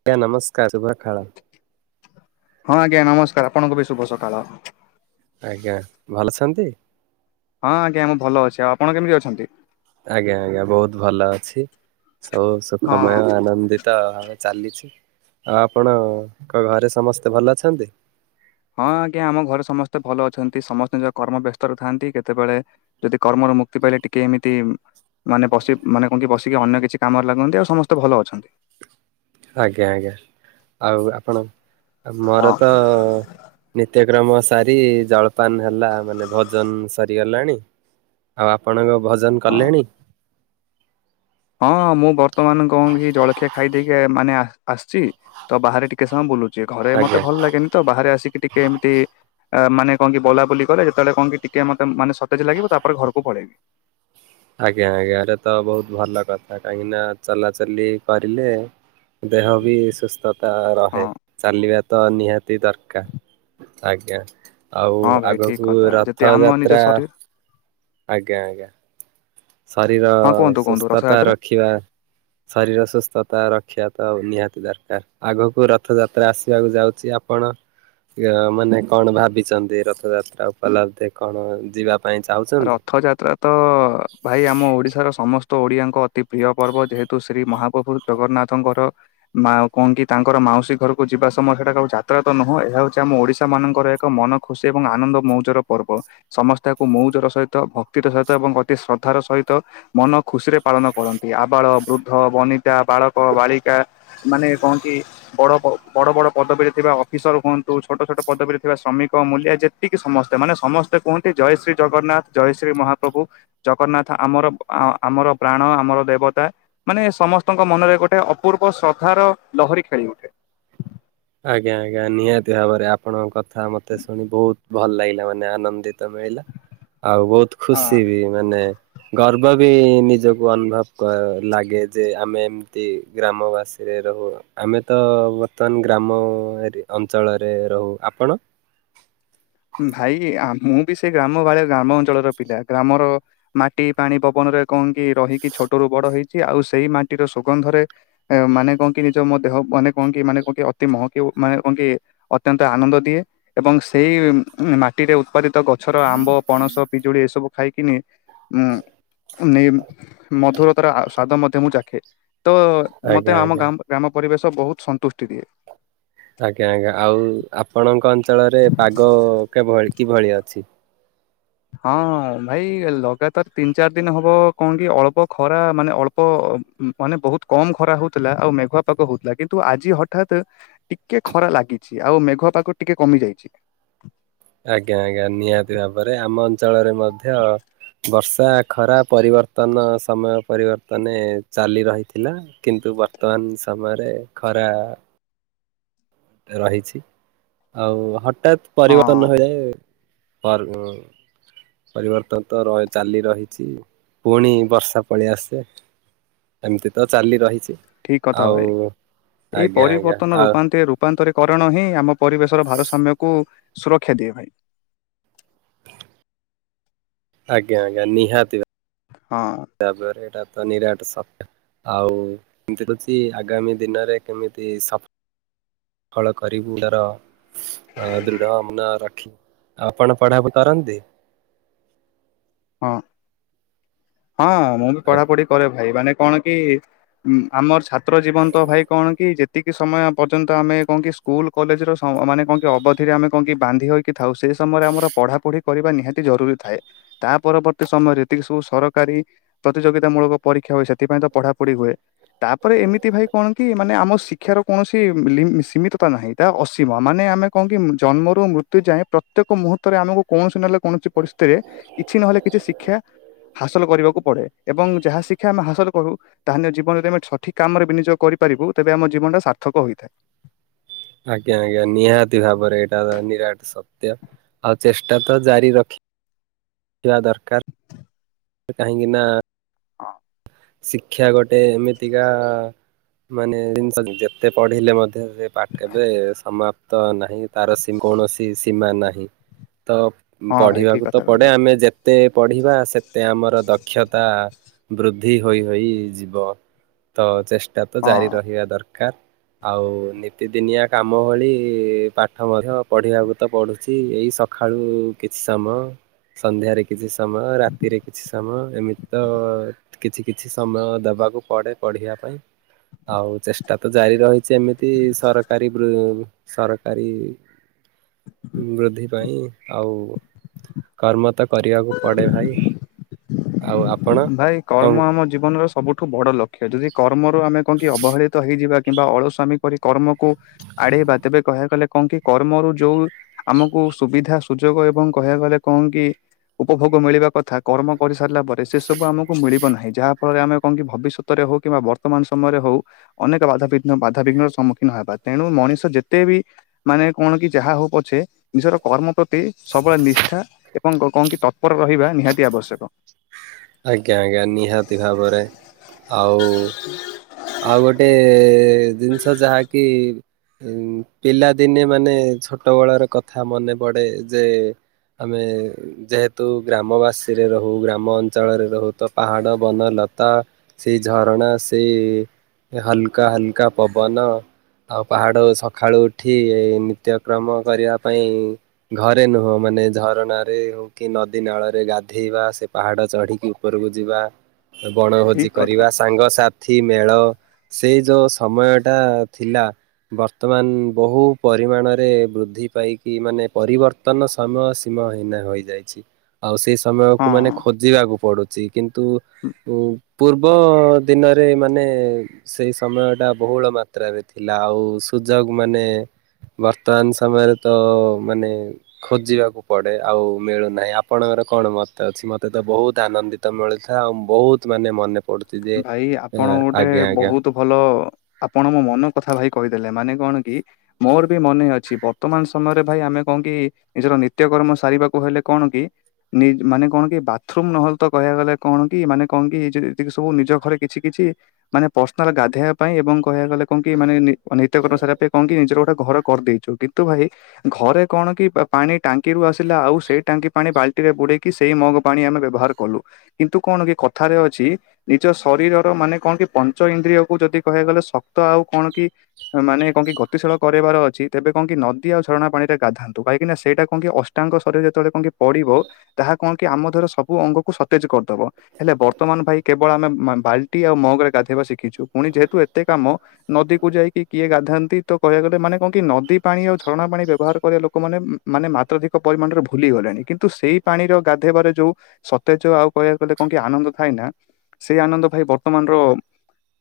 ଆଜ୍ଞା ନମସ୍କାର ଶୁଭ ସକାଳ। ହଁ ଆଜ୍ଞା ନମସ୍କାର୍ ଆପଣକୁ ବି ଶୁଭ ସକାଳ। ଆଜ୍ଞା ଭଲ ଅଛନ୍ତି। ହଁ ଆଜ୍ଞା ମୁଁ ଭଲ ଅଛି ଆଉ ଆପଣ କେମିତି ଅଛନ୍ତି। ଆଜ୍ଞା ଆଜ୍ଞା ବହୁତ ଭଲ ଅଛି ସଉ ହଁ। ସୁଖମୟ ଆନନ୍ଦିତ୍ ତା ଚାଲିଛି ଆ ଆପଣଙ୍କ ଘରେ ସମସ୍ତେ ଭଲ ଅଛନ୍ତି ତା ହଁ ଆଜ୍ଞା ଆମ ଘରେ ସମସ୍ତେ ନିଜ କର୍ମ ବେସ୍ତ ରେ ଥାନ୍ତି କେତେବେଳେ। ଯଦି କର୍ମରୁ ମୁକ୍ତି ପାଇଲେ ଟିକେ ଏମିତି ମାନେ ବସିି ମାନେ କୁହକି ବସିକି ଅନ୍ୟ କିଛି କାମରେ ଲାଗୁନ୍ତି ଆଉ ସମସ୍ତେ ଭଲ ଅଛନ୍ତି। ଆଜ୍ଞା ଆଜ୍ଞା ଆଉ ଆପଣ ମୋର ହଁ। ତ! ନିତ୍ୟକ୍ରମ ସାରି ଜଳପାନ ହେଲା ମାନେ ଭୋଜନ ସରିଗଲାଣି। ଆଉ ଆପଣଙ୍କ ଭୋଜନ ହଁ କଲେଣି। ହଁ ମୁଁ ବର୍ତ୍ତମାନ କଣ କି ଜଳଖିଆ ଖାଇ ଦେଇେଇକି ମାନେ ଆସିଛି ତ ବାହାରେ ଟିକେ ସମୟ ବୁଲୁଛି। ଯିଏ ଘରେ ଆଜ୍ଞା। ମତେ ଭଲ ଲାଗେନି ତ ବାହାରେ ଆସିକି ଟିକେ ଏମିତି ମାନେ କଣ କି ବଲା ବଲି କଲେ ଯେତେଳେ କଣ କି ଟିକେ ମତେଯେତେବେଳେ ସତେଜ ଲାଗିବ ତାପରେ ଘରକୁ ପଳେଇବି। ଆଜ୍ଞା ଆଜ୍ଞାରେ ତ ବହୁତ ଭଲ କଥା କାହିଁକି ନା ଚଲାଚଲି କରିଲେ ଦେହ ବି ସୁସ୍ଥତା, ତ ରହେ ହଁ। ଚାଲିବା ତ ନିହାତି ଦରକାର ଆଜ୍ଞା। ଆଉ ହଁ ଭାଇ ଠିକ ଆଗକୁ କଥା ଯଦି ରଥ ଆମ ନିଜ ଯାତ୍ରା? ଶରୀର ଆଜ୍ଞା ଆଜ୍ଞା। ଶରୀର ହଁ କୁହନ୍ତୁ କୁହନ୍ତୁ ସୁସ୍ଥତା ରଥଯାତ୍ରା ରଖିବା। [inaudible] ଶରୀର ସୁସ୍ଥତା ରଖିବା ତ ନିହାତି ଦରକାର। ଆଗକୁ ରଥଯାତ୍ରା ଆସିବାକୁ ଯାଉଛି। ଆପଣ ମାନେ କଣ ଭାବିଛନ୍ତି ରଥଯାତ୍ରା ଉପଲବ୍ଧେ କଣ ଯିବା ପାଇଁ ଚାହୁଁଛନ୍ତି? ରଥଯାତ୍ରା ତ। ଭାଇ ଆମ ଓଡ଼ିଶାର ସମସ୍ତ ଓଡ଼ିଆଙ୍କ ଅତି ପ୍ରିୟ ପର୍ବ ଯେହେତୁ ଶ୍ରୀ ମହାପଭୁ ଜଗନ୍ନାଥଙ୍କର। ମା ଆଉ କନ୍ କି ତାଙ୍କର ମାଉସୀ ଘରକୁ ଯିବା ସମୟ ସେଟା କଉ ଯାତାୟାତ ନୁହଁ ଏହା ହଉଛି ଆମ ଓଡ଼ିଶା ମାନଙ୍କର ଏ ମନଖୁସି ଏବଂ ଆନନ୍ଦ ମଉଜର ପର୍ବ ସମସସ୍ତେ ଆକୁ ମଉ ଜ ସହିତ ଭକ୍ତିର ସହିତ ଏବଂ ଅତି ଶ୍ରଦ୍ଧାର ସହିତ ମନ ଖୁସିରେ ପାଳନ କରନ୍ତି। ଆବାଳ ବୃଦ୍ଧ, ବନିତା, ବାଳକ, ବାଳିକା, ମାନେ କହନ୍ତି। ବଡ଼ ବଡ଼ ବଡ଼ ପଦବୀରେ ଥିବା ଅଫିସର ହୁହନ୍ତୁ ଛୋଟ ଛୋଟ ପଦବୀରେ ଥିବା ଶ୍ରମିକ ମୂଲ୍ୟ ଯେତେ ଟିକେ ସମସ୍ତେ ମାନେ ସମସ୍ତେ କୁହନ୍ତି ଜୟ ଶ୍ରୀ ଜଗନ୍ନାଥ ଜୟ ଶ୍ରୀ ମହାପ୍ରଭୁ। ଜଗନ୍ନାଥ ଆମର ଆମର ପ୍ରାଣ ଆମର ଦେବତା। ମାନେ ସମସ୍ତଙ୍କ ମନରେ ଗୋଟେ ଅପୂର୍ବ ଶ୍ରଦ୍ଧାର ଲହରୀ ଖେଳି ଉଠେ। ଆଜ୍ଞା ଆଜ୍ଞା ନିହାତି ଭାବରେ ଆପଣଙ୍କ କଥା ମୋତେ ଶୁଣି ବହୁତ ଭଲ ଲାଗିଲା ମାନେ ଆନନ୍ଦିତ ମିଳିଲା। ଆଉ ବହୁତ ହଁ। ଖୁସି ବି ମାନେ ଗର୍ବ ବି ନିଜକୁ ଅନୁଭବ ଲାଗେ, ଯେ ଆମେ- ଗ୍ରାମ ବାସୀରେ ରହୁ, ଆମେ ତ ବର୍ତ୍ତମାନ ଗ୍ରାମ ଅଞ୍ଚଳରେ ରହୁ। ଆପଣ? ଭାଇ ମୁଁ ବି ସେ ଗ୍ରାମବାଳିଆ ଗ୍ରାମ ଅଞ୍ଚଳର ପିଲା ଗ୍ରାମର ମାଟି ପାଣି ପବନରେ କଣ କି ରହିକି ଛୋଟରୁୁ ବଡ ହେଇଛି ଆଉ ସେଇ ମାଟିର ସୁଗନ୍ଧରେ ମାନେ କଣ କି ନିଜ ମୋ ଦେହ ମାନେ କଣ କି ମାନେ କଣ କି ଅତି ମହକି ମାନେ କଣ କି ଅତ୍ୟନ୍ତ ଆନନ୍ଦ ଦିଏ ଏବଂ ସେଇ ଉ ମାଟିରେ ଉତ୍ପାଦିତ ଗଛର ଆମ୍ବ ପଣସ ପିଜୁଳି ଏସବୁ ଖାଇକିନି ଉ ନେଇ ମଧୁରତାର ସ୍ୱାଦ ମଧ୍ୟ ମୁଁ ଚାଖେ ତ ଆଜ୍ଞା ମତେ ଆମ ଆଜ୍ଞା ଗ୍ରାମ ପରିବେଶ ବହୁତ ସନ୍ତୁଷ୍ଟି ଦିଏ ଆଜ୍ଞା ଆଜ୍ଞା ଆଉ ଆପଣଙ୍କ ଅଞ୍ଚଳରେ ପାଗଭଳି କିଭଳି ଅଛି ହଁ ଭାଇ ଲଗାତାର ତିନି ଚାରି ଦିନ ହବ କଣ କି ଅଳ୍ପ ଖରା ମାନେ ଅଳ୍ପ ମାନେ ବହୁତ କମ ଖରା ହଉଥିଲା ଆଉ ମେଘୁଆ ପାାଗ ହଉଥିଲା କିନ୍ତୁ ଆଜି ହଠାତ୍ ଟିକେ ଖରା ଲାଗିଛି ଆଉ ମେଘ ପାଖ ଟିକେ କମି ଯାଇଛି ଆଜ୍ଞା ଆଜ୍ଞା ନିହାତି ଭାବରେ ଆମ ଅଞ୍ଚଳରେ ମଧ୍ୟ ବର୍ଷା ଖରା ପରିବର୍ତନ ସମୟ ପରିବର୍ତ୍ତନେ ଚାଲି ରହିଥିଲା କିନ୍ତୁ ବର୍ତ୍ତମାନ ସମୟରେ ଖରା ରହିଛି ଆଉ ହଠାତ୍ ହଁ ପରିବର୍ତ୍ତନ ହୋଇଯାଏ ପରିବର୍ତ୍ତନତ ତ ଚାଲି ରହିଛି ପୁଣି ବର୍ଷା ପଳି ଆସିଲା ଏମତି ତ ଚାଲି ରହିଛି ଠିକ କଥା ଆଉ ଭାଇ ଏଇ ଆଜ୍ଞା ଆଜ୍ଞା ପରିବର୍ତ୍ତନ ଆଉ ରୂପାନ୍ତରେ ରୂପାନ୍ତରୀକରଣ ହିଁ ଆମ ପରିବେଶର ଭାରସାମ୍ୟକୁ ସୁରକ୍ଷା ଦିଏ ଭାଇ ପ [inaudible] ଆଜ୍ଞା ଆଜ୍ଞା ନିହାତି ହଁ ତାପରେ ଏଟା ତ ନିରାଟ ସଫ୍ ଆଉ ଏମତି କିଛି ଆଗାମୀ ଦିନରେ କେମିତି ସଫ ଫଳ କରିବୁ ଲାର ଦୃଢ ମାନ ରଖି ଆପଣ ପଢାପଢି କରନ୍ତି? ହଁ ହଁ ମୁଁ ବି ପଢାପଢି କରେ ଭାଇ ମାନେ କଣ କି ଆମର ଛାତ୍ର ଜୀବନ ତ ଭାଇ କଣ କି ଯେତିକି ସମୟ ପର୍ଯ୍ୟନ୍ତ ଆମେ କଣ କି ସ୍କୁଲ କଲେଜର ମାନେ କଣ କି ଅବଧିରେ ଆମେ କଣ କି ବାନ୍ଧି ହୋଇ କି ଥାଉ ସେଇ ସମୟରେ ଆମର ପଢାପଢି କରିବା ନିହାତି ଜରୁରୀ ଥାଏ ତା ପରବର୍ତ୍ତୀ ସମୟରେ ଏତିକି ସବୁ ସର କାରୀ ପ୍ରତିଯୋଗିତାମୂଳକ ପରୀକ୍ଷା ହୁଏ ସେଥିପାଇଁ ତ ପଢାପଢି ହୁଏ। ତାପରେ ଏମିତି ଭାଇ କଣ କି ମାନେ ଆମ ଶିକ୍ଷାର କୌଣସି ଲି ସୀମିତତା ନାହିଁ ତା ଅସୀମ ମାନେ ଆମେ କଣ କି ଜନ୍ମରୁ ମୃତ୍ୟୁ ଯାଏ ପ୍ରତ୍ୟେକ ମୁହୂର୍ତ୍ତରେ ଆମକୁ କୌଣସି ନହେଲେ କୌଣସି ପରିସ୍ଥିତିରେ କିଛି ନହେଲେ କିଛି ଶିକ୍ଷା ହାସଲ କରିବାକୁ ପଡେ ଏବଂ ଯାହା ଶିକ୍ଷା ଆମେ ହାସଲ କରୁ ତାହେନେ ଜୀବନ ଯଦି ଆମେ ସଠିକ୍ କାମରେ ବିନିଯୋଗ କରିପାରିବୁ ତେବେ ଆମ ଜୀବନଟା ସାର୍ଥକ ହୋଇଥାଏ। ଆଜ୍ଞା ଆଜ୍ଞା ନିହାତି ଭାବରେ ଏଇଟା ତ ନିରାଟ ସତ୍ୟ ଆଉ ଚେଷ୍ଟା ତ ଜାରି ରଖି ଇବା ଦରକାର। କାହିଁକି ନା ହଁ ଶିକ୍ଷା ଗୋଟେ ଏମିତିକା ମାନେ ଜିନିଷ ଯେତେ ପଢିଲେ ମଧ୍ୟ ସେ ସେ ପାଠ କେବେ ସମା ତ ନାହିଁ ତାର କୌଣସି ସୀମା ନାହିଁ ତ ହଁ ଭାଇ ଠିକ ପଢିବାକୁ କଥା ତ ପଡେ କହିଲେ ଆମେ ଯେତେ ପଢିବା ସେତେ ଆମର ଦକ୍ଷତା ବୃଦ୍ଧି ହୋଇ ହୋଇ ଯିବ ତ ଚେଷ୍ଟା ତ ଜାରି ହଁ। ରହିବା ଦରକାର। ଆଉ ନିତିଦିନିଆ କାମ ଭଳି ପାଠ ମଧ୍ୟ ପଢିବାକୁ ତ ପଡୁଛି ଏଇ ସ ଖାଳୁ କିଛି ସମୟ ସନ୍ଧ୍ୟାରେ କିଛି ସମୟ ରାତିରେ କିଛି ସମୟ ଏମିତି ତ କିଛି କିଛି ସମୟ ଦେବାକୁ ପଡେ ପଢିବା ପାଇଁ ଆଉ ଚେଷ୍ଟା ତ ଜାରି ରହିଛି ଏମି ନିମତି ସରକାରୀ ସରକାରୀ ବୃଦ୍ଧି ପାଇଁ ଆଉ। କର୍ମ ତ କରିବାକୁ ପଡେ ଭାଇ ଆଉ ଆପଣ? ଭାଇ କର୍ମ କଣ ଆମ ଜୀବନର ସବୁଠୁ ବଡ ଲକ୍ଷ୍ୟ ଯଦି କର୍ମରୁ ଆମେ କଣ କି ଅବହେଳିତ ହେଇଯିବା‌। କିମ୍ବା ଅଳସୁଆମୀ କରି କର୍ମକୁ ଆଡେଇବା ତେବେ କହିଆକୁ ଗଲେ କଣ କି କର୍ମରୁ ଯୋଉ। ଆମକୁ ସୁବିଧା ସୁଯୋଗ ଏବଂ କହିଆକୁ ଗଲେ କଣ କି। ଉପଭୋଗ ମିଳିବା କଥା କର୍ମ କରିସାରିଲା ପ ରେ ସେସବୁ ଆମକୁ ମିଳିବ ନାହିଁ ଯାହା ଫଳରେ ଆମେ କଣ କି ଭବିଷ୍ୟତରେ ହଉ କିମ୍ବା ବର୍ତ୍ତମାନ ସମୟରେ ହଉ। ଅନେକ ବାଧାବିଘ୍ନ ବାଧାବିଘ୍ନ ର ସମ୍ମୁଖୀନ ହେବା ତେଣୁ ମଣିଷ ଯେତେ ବି। ମାନେ କଣ କି ଯାହା ହଉ ପଛେ ନିଜର କର୍ମ ପ୍ରତି ସବୁବେଳେ ନିଷ୍ଠା। ଏବଂ କଣ କି ତତ୍ପର ରହିବା ନିହାତି ଆବଶ୍ୟକ। ଆଜ୍ଞା ଆଜ୍ଞା ନିହାତି ଭାବରେ ଆଉ। ଆଉ ଗୋଟେ ଜିନିଷ ଯାହାକି। ଏଁ ପିଲାଦିନେ ମାନେ ଛୋଟବେଳର କଥା ମନେପଡେ ଯେ। ଆମେ ଯେହେତୁ ଗ୍ରାମବାସୀରେ ରହୁ ଗ୍ରାମ ଅ ଅଞ୍ଚଳରେ ରହୁ ତ ପାହାଡ ବନଲତା ସେଇ ଝରଣା ସେଇ। ହଲକା ହଲକା ପବନ। ଆଉ ପାହାଡ ରେ ସଖାଳୁ ଉଠି ଏ ନିତ୍ୟକ୍ରମ କରିବା ପାଇଁ। ଘରେ ନୁହଁ ମାନେ ଝରଣାରେ ହଉ କି ନଦୀ ନାଳରେ ଗାଧେଇବା ସେ ପାହାଡ। ଚଢିକି ଉପରକୁ ଯିବା ବଣଭୋଜି ଠିକ କଥା। କରିବା ସାଙ୍ଗସାଥି ମେଳ ସେଇ ଯୋଉ ସମୟ ଟା ଥିଲା। ବର୍ତ୍ତମାନ ବହୁ ପରିମାଣରେ ବୃଦ୍ଧି ପାଇକି ମାନେ ପରିବ ତନ ସମୟ ସୀମ ହିନା ହୋଇଯାଇଛି ଆଉ ସେଇ ସମୟକୁ ମାନେ। ହଁ। ଖୋଯିବାକୁ ପଡୁଛି କିନ୍ତୁ ଉ ପୂର୍ବ ଦିନରେ ମାନେ। ସେଇ ସମୟ ଟା ବହୁଳ ମାତ୍ରାରେ ଥିଲା ଆଉ ସୁଯୋଗ ମାନେ। ବର୍ତ୍ତମାନ ସମୟରେ ତ ମାନେ। ଖୋଜିବାକୁ ପଡେ ଆଉ ମିଳୁନାହିଁ ଆପଣଙ୍କର କଣ ମତ ଅଛି ମତେ। ମତେ ତ ବହୁତ ଆନନ୍ଦିତ ମିଳିୁଥାଏ ଆଉ ବହୁତ ମାନେ ମନେ ପଡୁଛି ଯେ ଭାଇ ଆପଣ ଗୋଟେ ଆଜ୍ଞା ଆଜ୍ଞା ବହୁତ। ଭଲ ଆପଣ ମୋ ମନ କଥା ଭାଇ କହିଦେଲେ ମାନେ କଣ କି। ମୋର ବି ମନେ ଅଛି ବର୍ତ୍ତମାନ ସମୟରେ ଭାଇ ଆମେ କଣ କି। ନିଜର ନିତ୍ୟ କରର୍ମ ସାରିବାକୁ ହେଲେ କଣ କି। ନି ମାନେ କଣ କି ବାଥରୁମ ନହେଲେ ତ କହିବା ଗଲେ କଣ କି ମାନେ କଣ କି ଯେ ସବୁ ନିଜ ଘରେ କିଛି କିଛି। ମାନେ ପର୍ସନାଲ ଗାଧେଇବା ପାଇଁ ଏବଂ କହିବା ଗଲେ କଣ କି ମାନେ ନିତ୍ୟକର୍ମ ସାରିବା ପାଇଁ କଣ କି ନିଜର ଗୋଟେ ଘର କରିଦେଇଛୁ କିନ୍ତ। ତୁ ଭାଇ। ଘରେ କଣ କି ପାଣି ଟାଙ୍କିରୁୁ ଆସିଲା ଆଉ ସେଇ ଟାଙ୍କି ପାଣି ବାଲ୍ଟିରେ ବୁଡେଇକି ସେଇ ମଗ। ପାଣି ଆମେ ବ୍ୟବହାର କଲୁ କିନ୍ତୁ କଣ କି କଥାରେ ଅଛି। ନିଜ ଶରୀରର ମାନେ କଣ କି ପଞ୍ଚ ଇନ୍ଦ୍ରିୟକୁ ଯଦି କହିବା ଗଲେ ଶକ୍ତ ଆଉ କଣ କି। ମାନେ କଁ କି ଗତିଶୀଳ କରିବାର ଅଛି ତେବେ କଁ କି ନଦୀଉ ଝରଣା ପାଣିରେ ଗାଧନ୍ତୁ କାହିଁକି ନା ସେଇଟା କଁ କି। ଅଷ୍ଟାଙ୍ଗ ଶରୀର ଯେତେବେଳେ କଁ କି ପଡ଼ିବ। ତାହା କଣ କି ଆମ ଦେହର ସବୁ ଅଙ୍ଗକୁ ସତେଜ କରିଦବ ହେଲେ ବର୍ତ୍ତମାନ ଭାଇ। କେବଳ ଆମେ ମେ ମ ବାଲ୍ଟି ଆଉ ମଗ ରେ ଗାଧେଇବା ଶିଖିଛୁ ପୁଣି ଯେହେତୁ ଏତେ କାମ। ନଦୀକୁ ଯାଇକି କିଏ ଗାଧାନ୍ତି ତ କହିବାକୁ ଗଲେ ମାନେ କଁ କି ନଦୀ ପାଣି ଆଉ ଝରଣା ପାଣି ବ୍ୟବହାର କରିବା ଲୋକମାନେ। ମାନେ ମାତ୍ରାଧିକ ପରିମାଣରେ ଭୁଲି ଗଲେଣି କିନ୍ତୁ ସେଇ ପାଣିର ଗାଧେଇବାରେ ଯୋଉ। ସତେଜ ଆଉ କହିବାକୁ ଗଲେ କଁ ଆନନ୍ଦ ଥାଏ ନା। ସେଇ ଆନନ୍ଦ ଭାଇ ବର୍ତ୍ତମାନର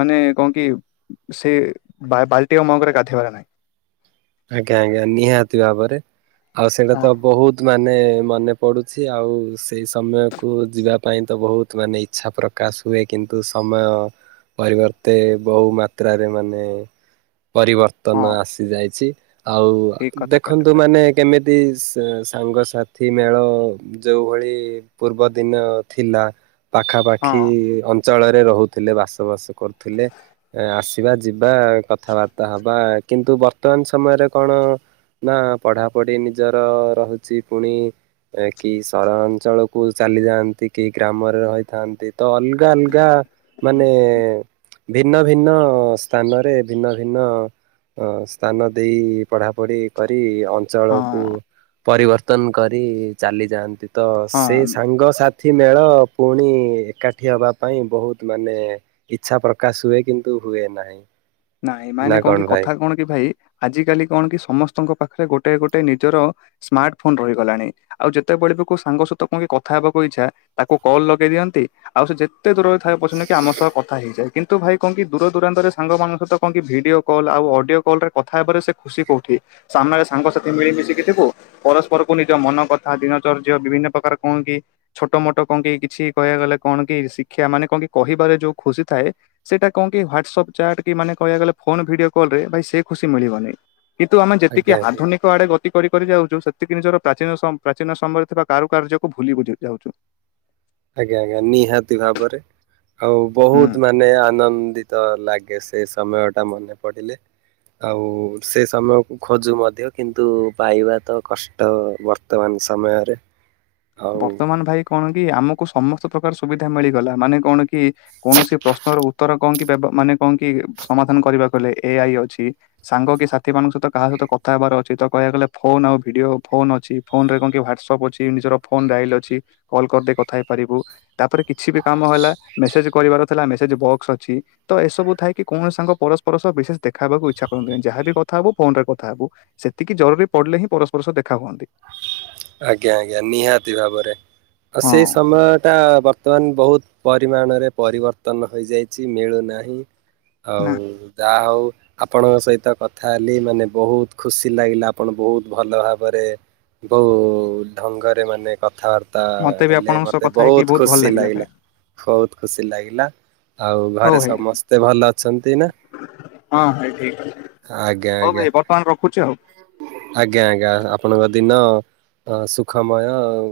ମାନେ କଁ କି। ସେ ବା ବାଲ୍ଟି ଆଉ ମଗ ରେ ଗାଧେଇବାର ନାହିଁ। ଆଜ୍ଞା ଆଜ୍ଞା ନିହାତି ଭାବରେ ଆଉ ସେଇଟା ତ ହଁ ବହୁତ ମା ନେ ମନେ ପଡ଼ୁଛି ଆଉ ସେଇ ସମୟକୁ ଯିବା ପାଇଁ ତ ବହୁତ ମାନେ ଇଚ୍ଛା ପ୍ର କାଶ ହୁଏ କିନ୍ତୁ ସମୟ ପରିବର୍ତ୍ତେ ବହୁ ମାତ୍ରାରେ ମାନେ। ହଁ। ପରିବର୍ତ୍ତନ ଆସି ଯାଇଛି ଆଉ ଠିକ କଥା କହିଲେ ଦେଖନ୍ତୁ ଭାଇ। ମାନେ କେମିତି ସାଙ୍ଗସାଥି ମେଳ ଯଉଁଭଳି ପୂର୍ବ ଦିନ ଥିଲା ହଁ ପାଖାପାଖି ଅଞ୍ଚଳରେ ରହୁଥିଲେ ବାସବାସି କରୁଥିଲେ ଆସିବା ଯିବା କଥାବାର୍ତ୍ତା ହବା କିନ୍ତୁ ବର୍ତ୍ତମାନ ସମୟରେ କଣ ନା ପଢ଼ାପଢି ନିଜର ରହୁଛି ପୁଣି ଏ କି ସହରାଞ୍ଚଳକୁ ଚାଲି ଯାଆନ୍ତି କି ଗ୍ରାମରେ ରହିଥାନ୍ତି ତ ଅଲଗା ଅଲଗା ମାନେ ଭିନ୍ନ ଭିନ୍ନ ସ୍ଥାନରେ ଭିନ୍ନ ଭିନ୍ନ ଅ ସ୍ଥାନ ଦେଇ ପଢାପଢି କରି ହଁ ଅଞ୍ଚଳକୁ ପରିବର୍ତ୍ତନ କରି ଚାଲି ଯାଆନ୍ତି ତ ସେ ହଁ ସାଙ୍ଗସାଥି ଏଥି ମେଳ ପୁଣି ଏକାଠି ହେବା ପାଇଁ ବହୁତ ମାନେ ଇଚ୍ଛା ପ୍ରକାଶ ହୁଏ କିନ୍ତୁ ହୁଏ ନାହିଁ ନାଇଁ ନା ମାନେ କଣ କି ଭାଇ? କଥା କଣ କି ଭାଇ ଆଜିକାଲି କଣ କି ସମସ୍ତଙ୍କ ପାଖରେ ଗୋଟେ ଗୋଟେ ନିଜର ସ୍ମାର୍ଟ ଫୋନ ରହିଗଲାଣି। ଆଉ ଯେତେବେଳେ ବି କଉ ସାଙ୍ଗସହିତ କୁକି କଥା ହେବାକୁ ଇଚ୍ଛା ତାକୁ କଲ୍ ଲଗେଇ ଦିଅନ୍ତି। ଆଉ ସେ ଯେତେ ଦୂରରେ ଥାଏ ପଛନ୍ଦ କି ଆମ ସହ କଥା ହେଇଯାଏ କିନ୍ତୁ ଭାଇ କହ କି ଦୂର ଦୂରାନ୍ତରେ ସାଙ୍ଗମାନାନଙ୍କ ସତ କଣ କି ଭିଡିଓ କଲ୍ ଆଉ ଅଡିଓ କଲ ରେ କଥା ହେବାରେ ସେ ଖୁସି କଉଠି ସାମ୍ନାରେ ସାଙ୍ଗସାଥି ମିଳିମଶିକି ଜିବୁ ପରସ୍ପରକୁ ନିଜ ମନ କଥା ଦିନଚର୍ଯ୍ୟ୍ୟା ବିଭିନ୍ନ ପ୍ରକାର କଣ କି ଛୋଟ ମୋଟ କଣ କି କିଛି କହିବାକୁ ଗଲେ କଣ କି ଶିକ୍ଷା ମାନେ କଣ କି କହିବାରେ ଯୋଉ ଖୁସି ଥାଏ ସେଇଟା କଣ କି ହ୍ୱାଟସପ୍ ଚାଟ୍ ଫୋନେ କହିବା ଗଲେ ଫୋନ ଭିଡିଓ କଲ ରେ ଭାଇ ସେ ଖୁସି ମିଳିବନି କିନ୍ତୁ ଆମେ ଆଜ୍ଞା ଯେତିକି ଆଜ୍ଞା। ଆଧୁନିକ ଆଡେ ଗତି କରି କରି ଯାଉଛୁ ସେତିକି ନିଜର ପ୍ରାଚୀନ ପ୍ରାଚୀନ ସମୟରେ ଥିବା କାରୁକାର୍ଯ୍ୟକୁୁ ଭୂଲି ବୁଝ ଯାଉଛୁ। ଆଜ୍ଞା ଆଜ୍ଞା ନିହାତି ଭାବରେ ଆଉ ହୁଁ। ବହୁତ ମାନେ ଆନନ୍ଦିତ ତ ଲାଗେ ସେଇ ସମୟ ଟା ମନେ ପଡ଼ିଲେ ଆଉ ସେ ସମୟକୁ ଖୋଜୁ ମଧ୍ୟ କିନ୍ତୁ ପାଇବା ତ କଷ୍ଟ ବର୍ତ ବର୍ତ୍ତମାନ ସମୟରେ ହଉ ବର୍ତ୍ତମାନ ଭାଇ କଣ କି ଆମକୁ ସମସ୍ତ ପ୍ରକାର ସୁବିଧା ମିଳିଗଲା ମାନେ କଣ କି କି କୌଣସି ପ୍ରଶ୍ନର ଉତ୍ତର କଣ କି ମାନେ କଣ କି ସମାଧାନ କରିବାକୁ ହେଲେ ଏ ଆଇ ଅଛି। ସାଙ୍ଗ କି ସାଥିୀ ମାନଙ୍କ ସହିତ କାହା ସହିତ କଥା ହେବାର ଅଛି ତ କହିବାକୁ ଗଲେ ଫୋନ ଆଉ ଭିଡିଓ ଫୋନ ଅଛି। ଫୋନରେ କଣ କି ହ୍ୱାଟସପ୍ ଅଛି ନିଜର ଫୋନ ଡାୟଲ ଅଛି କଲ୍ କରିଦେଇ କଥା ହେଇପାରିବୁ ତାପରେ କିଛି ବି କାମ ହେଲା ମେସେଜ କରିବାର ଥିଲା ମେସେଜ୍ ବକ୍ସ ଅଛି। ତ ଏସବୁ ଥାଏକ କି କୌଣସି ସାଙ୍ଗ ପରସ୍ପର ସହ ବିଶେଷ ଦେଖାଇବାକୁ ଇଚ୍ଛା କରନ୍ତିୁନି ଯାହା ବି କଥାବ ଫୋନ ରେ କଥା ହବୁ ସେତିକି ଜରୁରୀ ପଡିଲେ ହିଁ ପରସ୍ପର ସ ସହ ଦେଖା ହୁଅନ୍ତି। ଆଜ୍ଞା ଆଜ୍ଞା ନିହାତି ଭାବରେ ଆଉ ହଁ ସେଇ ସମୟଟା ବର୍ତ୍ତମାନ ବହୁତ ପରିମାଣରେ ପରିବର୍ତ୍ତନ ହୋଇଯାଇଛି ମିଳୁନାହିଁ ଆଉ ନା। ଯାହା ହଉ ଆପଣଙ୍କ ସହିତ କଥା ହେଲି ମାନେ ବହୁତ ଖୁସି ଲାଗିଲା ଆପଣ ବହୁତ ଭଲ ଭାବରେ ବୋ ଢଙ୍ଗରେ ମାନେ କଥାବାର୍ତ୍ତା ମତେ ବି ହେଲେ ଆପଣଙ୍କ ସହ ମତେ କଥା ହେଇକି ବହୁତ ଭଲ ଖୁସି ଲାଗିଲା। ଭାଇ। ବହୁତ ଖୁସି ଲାଗିଲା ଆଉ ହଉ ଘରେ ଭାଇ ସମସ୍ତେ ଭଲ ଅଛନ୍ତି ନା ହଁ ଭାଇ ଠିକ ଆଜ୍ଞା ହଉ ଆଜ୍ଞା ଭାଇ ବର୍ତ୍ତମାନ ରଖୁଛି ଆଉ। ଆଜ୍ଞା ଆଜ୍ଞା ଆପଣଙ୍କ ଦିନ ସୁଖମୟ।